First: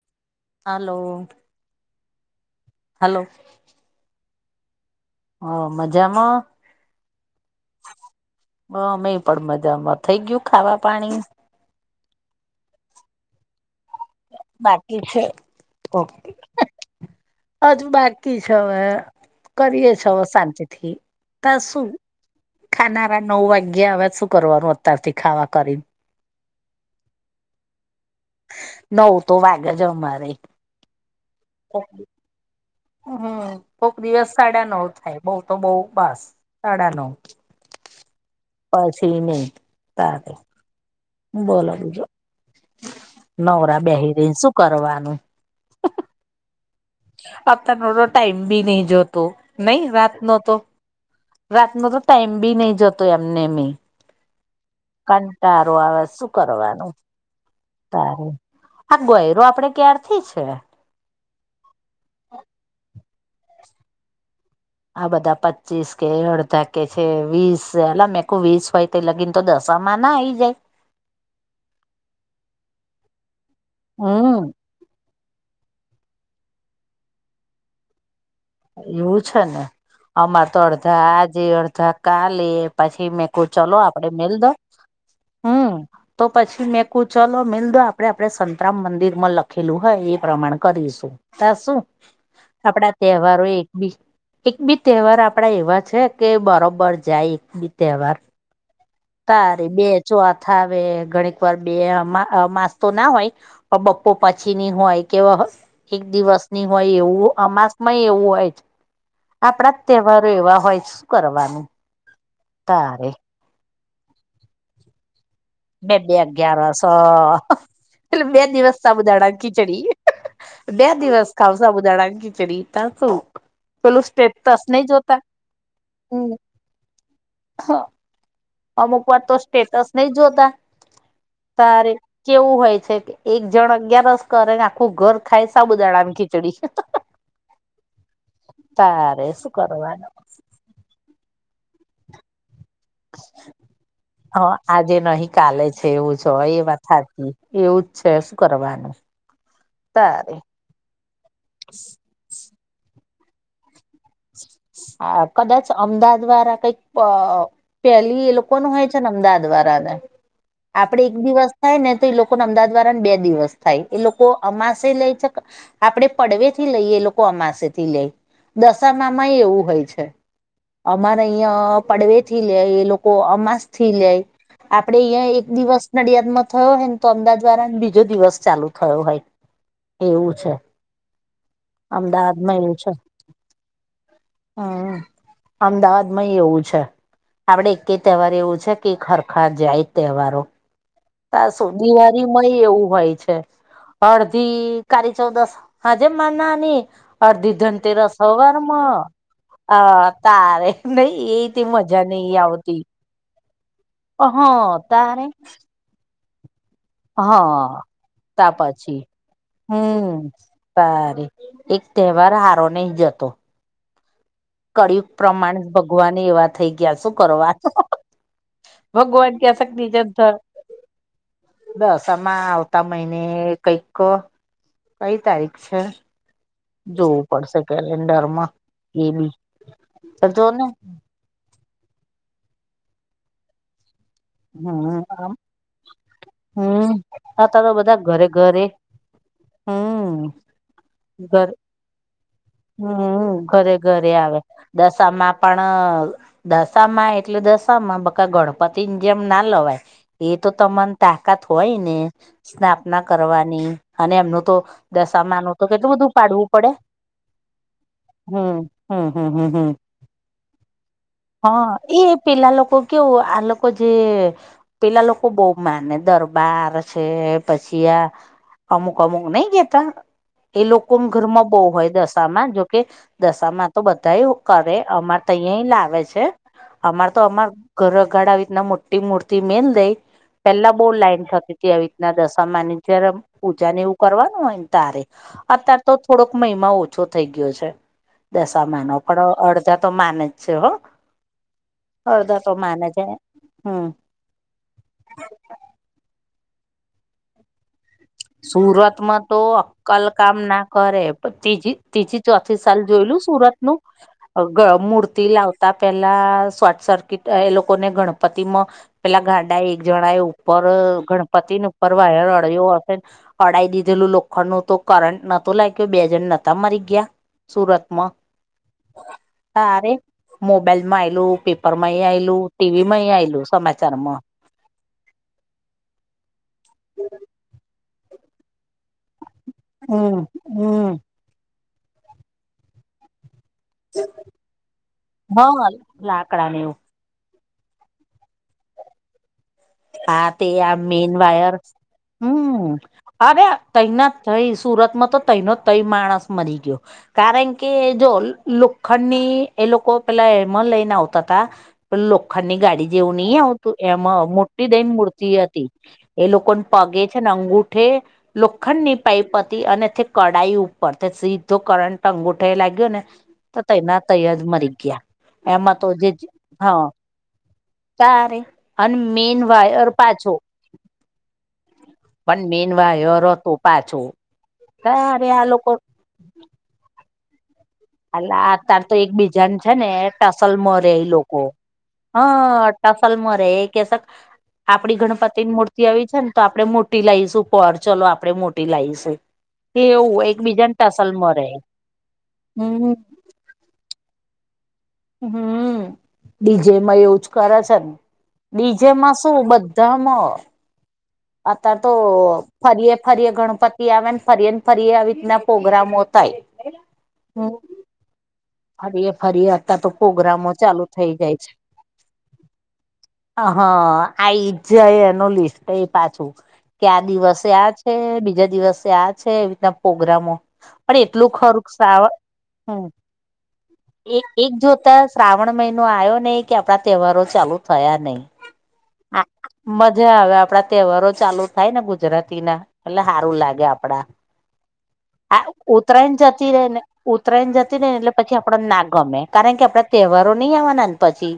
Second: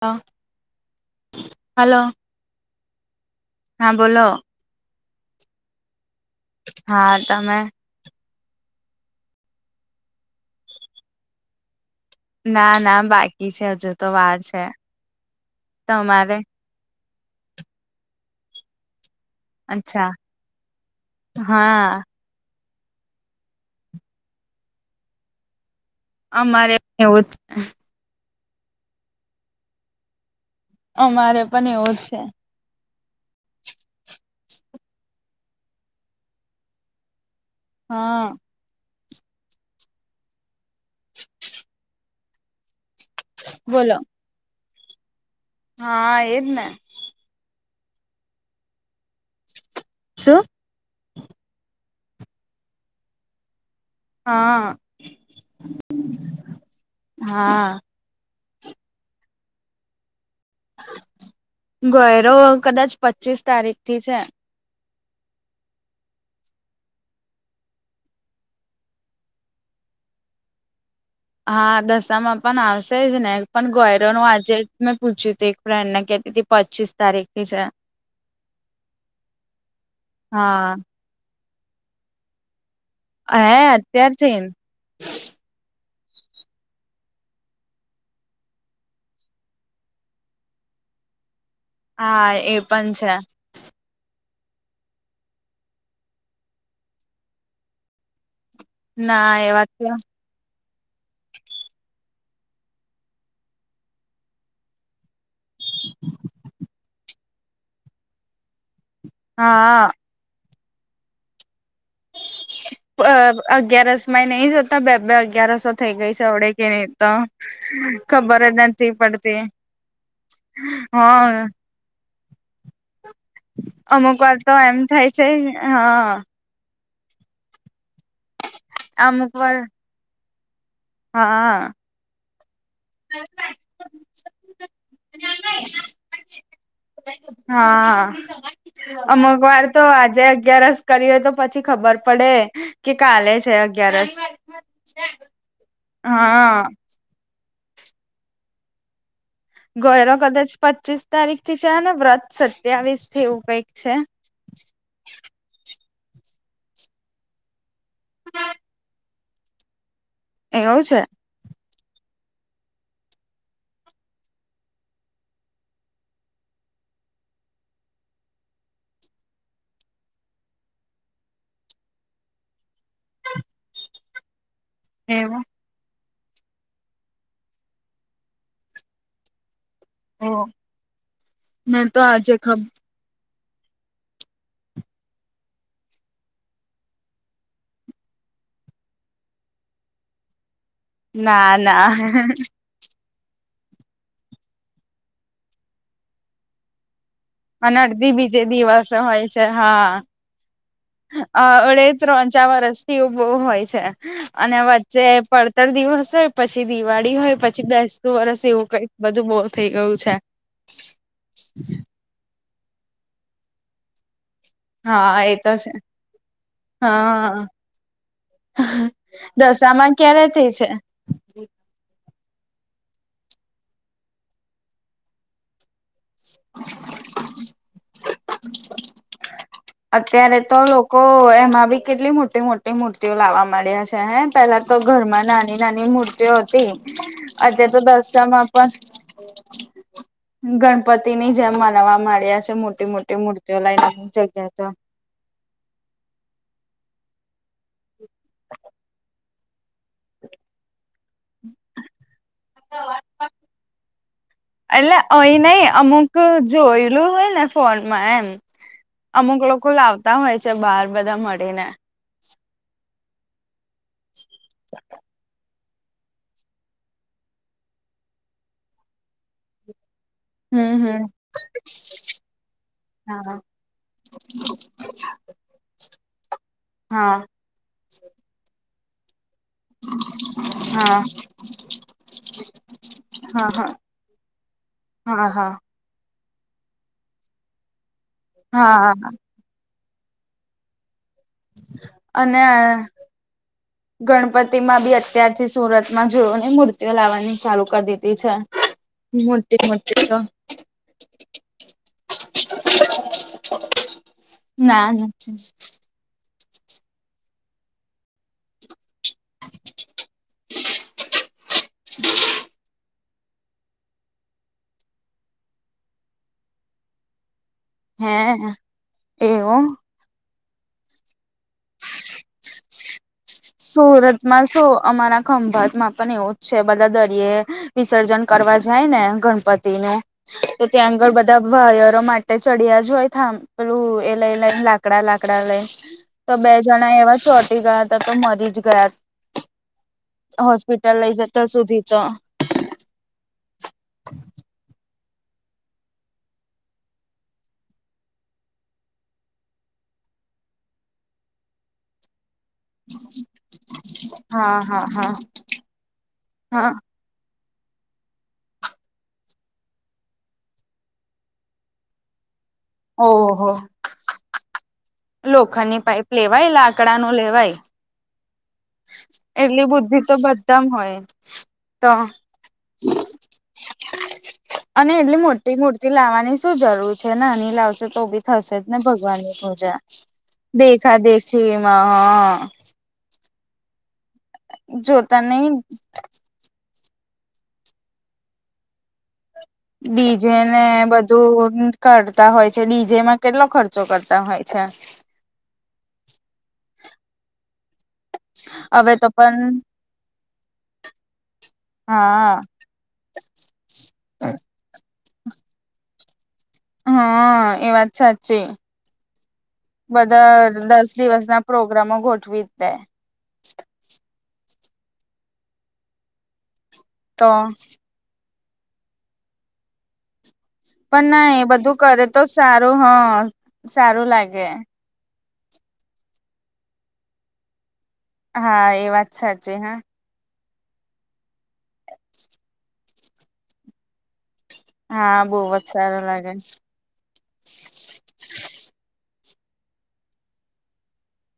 હા. Hello. Hello. Hello. હા બોલો. હો મજામાં? હા તમે? હા, મેં પણ મજામાં. થઈ ગયું ખાવા પાણી? ના ના બાકી છે હજુ તો વાર છે. બાકી છે તમારે? હજુ બાકી છે હવે. કરીએ છો અચ્છા અવે શાંતિ થી ત શું હા ખાનારા નવ વાગ્યા હવે શું કરવાનું અત્યારથી ખાવા કરીન આમારે એવું જ છે. નવ તો વાગે જ અમારે. અમારે પન એવું જ છે. હમ્મ, કોક દિવસ સાડા નવ થાય બઉ તો બઉ બસ સાડા નવ. હા. પછી નહીં તાતે. બોલો બીજું નવરા બોલો બેહેરીને શું કરવાનું? હા એજ ને. આંતર તો ટાઈમ બી નહી જોતો નહી રાત નો શું તો? રાતનો તો ટાઈમ બી નઈ જતો એમને એમ. હા કંટારો આવે શું કરવાનું. હા તારી આ ગોયરો આપડે ક્યારથી છે? ગયરો કદાચ પચીસ તારીખ થી છે. આ બધા પચીસ કે અડધા કે છે વીસ એલા મેં કો વીસ હોય તે લગીન તો દશામાં ના આઈ જાય? હા, દશામાં પણ આવશે જ ને પણ ગોયરોનુ હમ આજે મેં પૂછ્યું હતું એક ફ્રેન્ડને કેતી તી પચીસ તારીખ થી છે. એવું છે ને અમાર તો હા અડધા આજે અડધા કાલે પછી મેં કો હે ચલો આપડે મેલ અત્યારથી દે હમ્મ. તો પછી મેં કુ ચલો મીલ દો આપડે આપડે સંતરામ મંદિર માં લખેલું હોય એ પ્રમાણ કરીશું. તા શું હા એ પણ આપડા છે તહેવારોય એક બી એક બી તેહવાર આપડા એવા છે કે બરોબર જાય એક બી તેહવાર. ના એ વાત તારી તો બે ચોથ આવે ઘણીક વાર બે અમા અમાંસ તો ના હોય પણ બપો પછીની હોય કે વ્હસ એક દિવસ ની હોય એવું અમાસમાંય એવું હોય અજ આપડા હા તહેવારો એવા હોય છે શું કરવાનું. તારે બ અગિયારસ માઈ નહી જતા બેબે અગ ગયારસો થઈ બે ગઈ બે સે અવડે કે અગિયારસ નહિતો એટલે ખબર બે જ દિવસ નથી સાબુદાણા પડતી. ખીચડી બે દિવસ હા ખાવ સા બુદાડા કીચડી ત્યા શું. પેલું અમુક વાર તો સ્ટેપતસ એમ નઈ થાય જોતા. છે હા હમ્મ, હા. અમુક વાર તો સ્ટેટસ નઈ જોતા. હા. તારે કેવું હોય છે કે એક જણ અગિયારસ કરેને આખું ઘર ખાય સાબુ દાડા ની ખીચડી. હા, તારે અમુક શું વાર તો કરવાનું આજે અગિયારસ કરી હોય તો પછી ખબર પડે કે કાલે છે અગિયારસ હ હા હાતી એવું જ છે શું કરવાનું? ગયરો તારે કદાચ પચીસ તારીખ થી છે, વ્રત સત્યાવીસ થી એવું કંઈક છે. સારૂં કદાચ અમદાવાદ વારા કઈક પ અ પેલી એ લોકો નું હોય છે ને અમદાવાદ વારાને એવું છે આપડે એક દિવસ થાય ને તો એ લોકોને અમદાદ વારાને બે દિવસ થાય એ લોકો અમાસેય લેય છે ક આપડે પડવેથી લઈએ એ લોકો અમાસે થી લેઈ દશામામાંય એવું હોય છે. અમારે અઈયા પડવે થી લેય એ લોકો અમાસ થી લેય આપડે અયા એવું એક દિવસ નડિયાદમાં થયો હોયને તો અમદાદ વારાને બીજો દિવસ ચાલુ થયો હોય ઓ એવું છે મેં તો આજે ખબર અમદાવાદમાં એવું છે. હ અમદાવાદમાંય એવું છે. આપડે એકય તેહવાર એવું છે કે હરખા જાય તહેવારો તાર ના શું ના દિવારી માયે એવું હોય છે. અડધી કારી ચૌદસ હાજે માના ની અરધી અને અડધી ધંતેરસ બીજે દિવસે હવારમાં હોય અ તારે નઈ એ અ તે અડે મજા ત્રણ નઈ ચા વરષ આવતી થી બઉ હોય છે. હ અને વચ્ચે તારે પડતર દિવસ હોય પછી દિવાળી હોય હા પછી બેસતું વરસ તા એવું કઈક પછી બધું બોઉ થઈ ગયું હમ છે. તારે એક તહેવાર હારો નઈ જતો કળયુગ હા એ તો છે પ્રમાણે ભગવાનેય એવા થઈ ગયા શું હા કરવાનું? ભગવાન કે છે કે દશામાં ક્યારે [unintelligible] થઈ છે દસામાં આવતા મહિને કઈક કઈ તારીખ છે જોવું પડશે કેલેન્ડરમાં એ બી અત્યારે જો તો ને લોકો એમાં બી કેટલી મોટી મોટી મૂર્તિઓ લાવવા માંડ્યા સે હે પેલા તો ઘરમાં હમ નાની નાની મૂર્તિઓ અતી હમ અતા અતે તો દસામાં પન હ ગણપતિ ની જેમ મનાવા માંડ્યા છે મોટી મોટી મૂર્તિઓ લઈને જગ્યા તો તમાં પણ દશામાં એટલે દશામાં બકા ગણપતિન જેમ ના લવાય એ તો તમન તાકાત હોય ને સ્થાપના કરવાની અને એમનું તો એટલે દશામા નું તો કેટલું બધું પાડવું પડે એટલું હોય ને ફોન માં એમ હમ હમ હમ અમુક હમ લોકો હમ. લાવતા હોય છે બહાર બધા મળીને હા એ પેલા લોકો કેવું આલોકો જે પેલા લોકો બહુ માને દરબાર છે પછી આ અમુક અમુક નઈ કેતા એ હમ લોકો હમ ઘરમાં બહુ હોય દસ માં જોકે હા દશામાં તો બધા કરે અમારે તયે લાવે છે અમાર હા તો અમાર ઘર આગાડ આવી રીતના મોટી મૂર્તિ મેનને ઈ પેલા બહુ હા લાઈન થતી હતી આવી રીતના દશામાંની જ્યારે હા હા પૂજા ને એવું કરવાનું હોય ને તારે હા હા અત્યાર તો થોડોક મહિમા ઓછો થઈ ગયો છે દસામાનો હા પણ અડધ અર્ધા તો માને જ છે હો અર્ધા અને તો માને છે હમ ગણપતિ બી અત્યારથી સુરત માં જોઓ ની મૂર્તિઓ લાવવાની ચાલુ કરી દીધી છે સુરતમાં તો મોટી અક્કલ મોટી તો કામ ના કરે પણ તીજી તીજી ચોથી સાલ જોયલું સુરત નું ના મૂર્તિ નથી લાવતા પેલા સાત સાત ફીટ એ લોકોને ગણપતિ માં પેલા ગાડા એક જણા એ ઉપર ગણપતિની ઉપર વાયર અડ્યો અડાી દીધેલું લોખડું તો કરંટ નતું લાગ્યું બે જણ નહતા મરી ગયા સુરતમાં હે એવું તારે મોબાઈલ માં આલું પેપર માં આલું ટીવી માં આયલું સમાચારમાં સુરતમાં શું અમારા ખંભાત માં પણ એવું જ છે બધા દરિયે વિસર્જન કરવા જાય ને ગણપતિ ન હમ તો હમ ત્યાં આગળ બધા વાયરો માટે ચડ્યા જ હોય થબલે પેલું એ લઈ લઈને લાકડા લાકડા લઈ હા તો લાકડા બે ને એવું જણા એવા ચોટી ગયા હતા તો મરી જ ગયા હા તે આ હોસ્પિટલ મેન લઈ જતા વાયર સુધી તો હમ અરે તના થય સુરતમાં તો તનો તય માણસ મરી ગયો કારણ કે જો લોખંડ ની એ લોકો પેલા એમાં લઈને આવતા હતા પણ લો લોકોખની ગાડી જેવું નહી આવતું એમાં હા મોટી દઈ હા ને હા મૂર્તિ હતી એ લોકો હા પા ગે છે અંગુઠે લોખંડ ની પાઈપ હતી અને તે કડાાઈ ઉપર તે સીધો કરંટ ટ અંગુઠ લાગ્યો ગયોને તો ત ના તૈજ મરી ગયા લોખંડ એમાં ની તો પાઈપ જે લેવાય હા લાકડા ન લેવાય તારે અને મેન વાયર પાછો એકદમ હોય તો પણ મીનવાયો ર તો પાછું અને એટલી તારે આ મોટી લોકો મૂર્તિ લાવવાની શું જરૂર છે નિનીલા તો બી અલા થશે જ ને અતાર તો ભગવાન ની એકબીજાને છે પૂજા ને ટસલમાં રે દેખા ઈ લોકો દેખી એમાં હ હા ટસલમાં રે એ કે શક આપડી જોતા નહી ગણપતિની મૂર્તિ આવી છે ને તો આપડે મોટી લાવશું પર ચલો આપડે મોટી લાવશું ડીજે ને રે બધું કરતા હોય છે હમ ડીજેમાં કેટલો ખર્ચો કરતા હોય છે હમ ડીજેમાં એવું જ કરે છે ને હવે તો ડીજેમાં શું પણ બધામાં અતા તો હા ફરી ફરીએ ગણપતિ આવે ને ફરી ને ફરી આવી રીતના પ્રગ્રામો થાય હા હમ એ વાત સાચી ફરીએ ફરીએ અતાર તો બધા પ્રોગ્રામો ચાલુ દસ થઈ દિવસ જાય છે ના પ્રોગ્રામો ગોઠવી જ દે હા આ ઈજ એ એનોલિસ્ટ એ પાછું ક્યા તો દિવસે આજ બીજા દિવસે આ છે એવી રીતના પ્રગ્રામો પણ ના એટલું એ ખરું બધું સાાવ કરે તો સારું હમ હ સારું એ લાગે એક જોતા શ્રાવણ મહિનો આવ્યો ને કે આપડા તહેવારો ચાલુ થયા નહી. હા એ વાત સાચી હા. હવે આપડા તહેવારો ચાલુ થાય ને ગુજરાતી ના એટલે સારું લાગે આપડા બહુ હા જ સારું ઉતરાયણ લાગે જતી રે ને ઉત્તરાયને જતી ને એટલે પછી આપડ ના ગમે કારણ કે આપડા તહેવારો નહી આવવાના પછી.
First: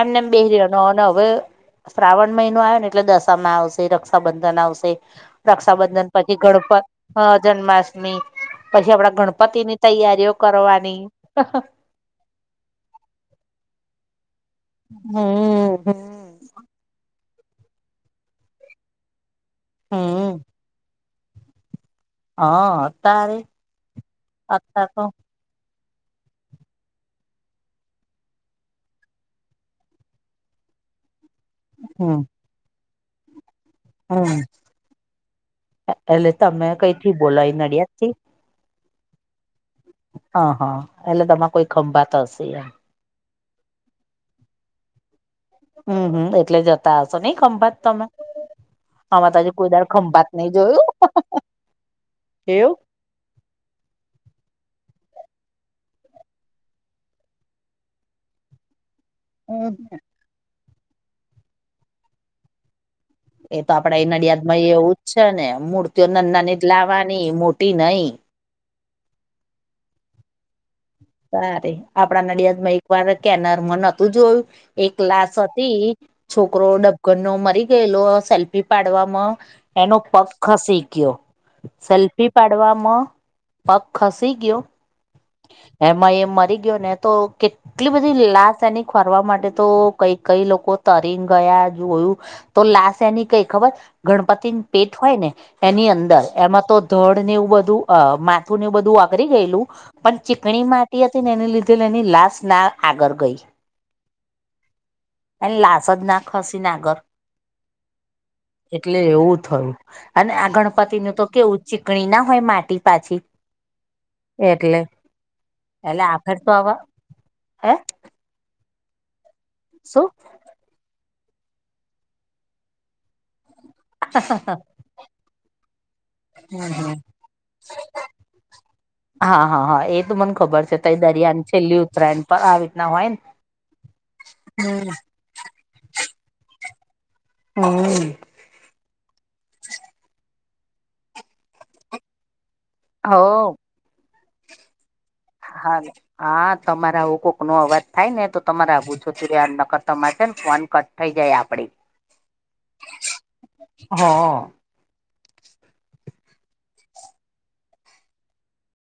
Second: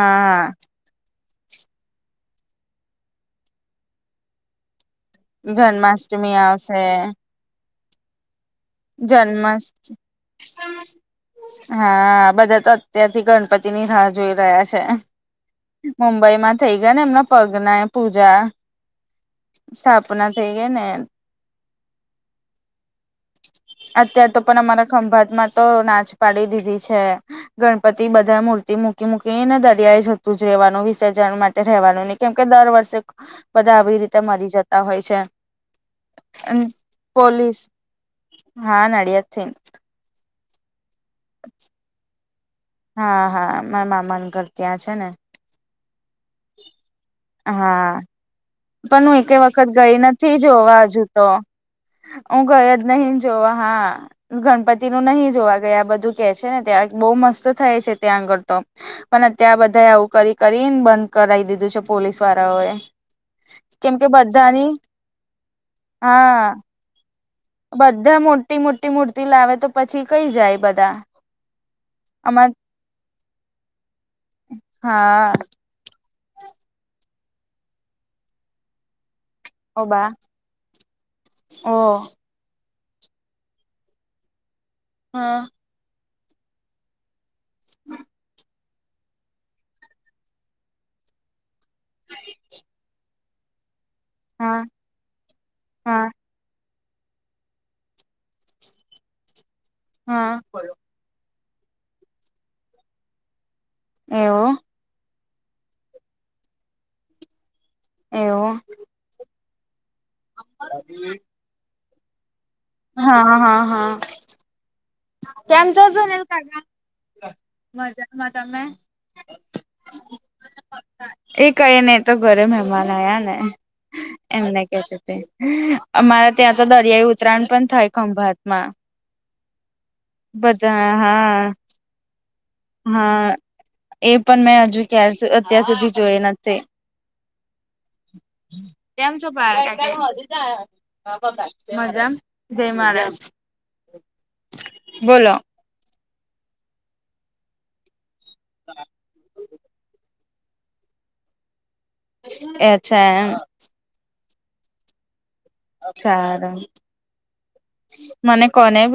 એમ નમ બેહેરીવાનુ ન અને હવે શ્રાવણ મહિનો આવેને એટલે દશામાં આવશે રક્ષાબંધન આવશે રક્ષાબંધન જન્માષ્ટમી પછી આવશે ગણપતી જન્માષ્ટમી પછી આપણા જન્મસ ગણપતિની તૈયારીઓ કરવાની હા બધા તો અત્યારથી ગણપતિ ની રાહ જોઈ રહ્યા છે, હમ હમ મબઈ બઈમાં થઈ ગયા ને એમના પગના પૂજા સ્થાપના હમ થઈ ગઈ ને હા તારે અત્યાર તો પણ અમારા ખંભાત માં તો નાચ પાડી દીધી છે. ગણપતિ બધા મૂર્તિ મૂકી મૂકીને દરિયાઈ જતું જ રહેવાનું વિસર્જન માટે રહેવાનું નહી હમ કેમ કે દર વર્ષે બધા આવી રીતે હમ મરી જતા હોય છે, એટલે અન તમે કઈથી બોલો એ પોલીસ નડિયાદ થી હા નડ્યાતન હા હા એટલે તમારે કોઈ ખંભાત હશે હા હા મારા મામાન ઘર ત્યાં છે ને હમ્મ હમ્મ એટલે જતા હશો નહ ખંભાત હા તમે પણ હું એક આમાં તો હજી વખત કોઈ દાડે ગઈ ખંભાત નથી નઈ જોવા જોયું હજુ તો હું ગયો એવું જ નહી જો હા ગણપતિ નું નહી જોવા ગયા આ બધું કે છે ને ત્યાં બહુ મસ્ત થાય છે, ત્યાં આગળ તો પણ અત્યાં હમ બધા આવું કરી કરીને બંધ કરાવ દીધું છે, પોલીસ વાળાઓ એ એ તો આપડે એ નડિયાદ માં એવું જ છેને, મૂર્તિઓ હા નંદાની જ લાવવાની મોટ બધા મોટી મોટી મૂર્તિ લાવે તો પછી કઈ જાય બધા સારે આપડા અમાર નડિયાદ માં એક વાર કેનર માં નહતું જોયું, એક હા લાશ હતી છોકરો ડબગનનો મરી ગયેલો સેલ્ફી પાડવામાં ઓ એનો બા પગ ખસી ગયો, ઓ સેલ્ફી પાડવામાં, પગ ખસી ગયો હા એમાં એ મરી ગયો ને તો કેટલી બધી લાશ એની ફરવા માટે તો કઈ કઈ લોકો તરી ગયા જોયુ તો લાશ એની કઈ ખબર હા ગણપતિની પેટ હોય ને એની હા અંદર એમાં તો ધડ ને એવું બધું અ માથું એવું બધું વાગરી ગયેલૂ હા ઘણી માટી હતી ને એને લીધે એની લાશ ના આગળ ગઈ એવ એ લાશ જ ના ખસીને આગર, એવું એટલે એવુ થયું, અને આ ગણપતિ નું તો કેવું ચીકણી ના હોય માટી પાછી હા હા હા. એટલે કેમ છો એટલે સુનીલ આખર તો કાકા, આવા હે મજા મા તમે શું એ કઈ નહ તો ઘરે મહેમાન આયા ને એમને કેતી હતી અમારા ત્યાં તો હમ દરિયાઈ ઉતરાયણ પણ થાય, ખંભાતમા હા હા હા એ તો મને ખબર છે, તો એ દરિયાન હા છેલ્લી ઉત્તરાયણ પર આવે હા એ પણ મેં હજુ ક અત્યાર સુધી જોઈ નથી. હમ્મ ત્યાં છો બાર મજા [unintelligible] જય મહારાજ હો બોલો. હા હા તમારા આવું કોક નો અવાજ થાય ને તો તમારા આઘુ જતું રેવાનું ન કર તો તમારી. ફોન કટ થઈ જાય આપડે. એ અચ્છા એમ હ. સાર મને કોને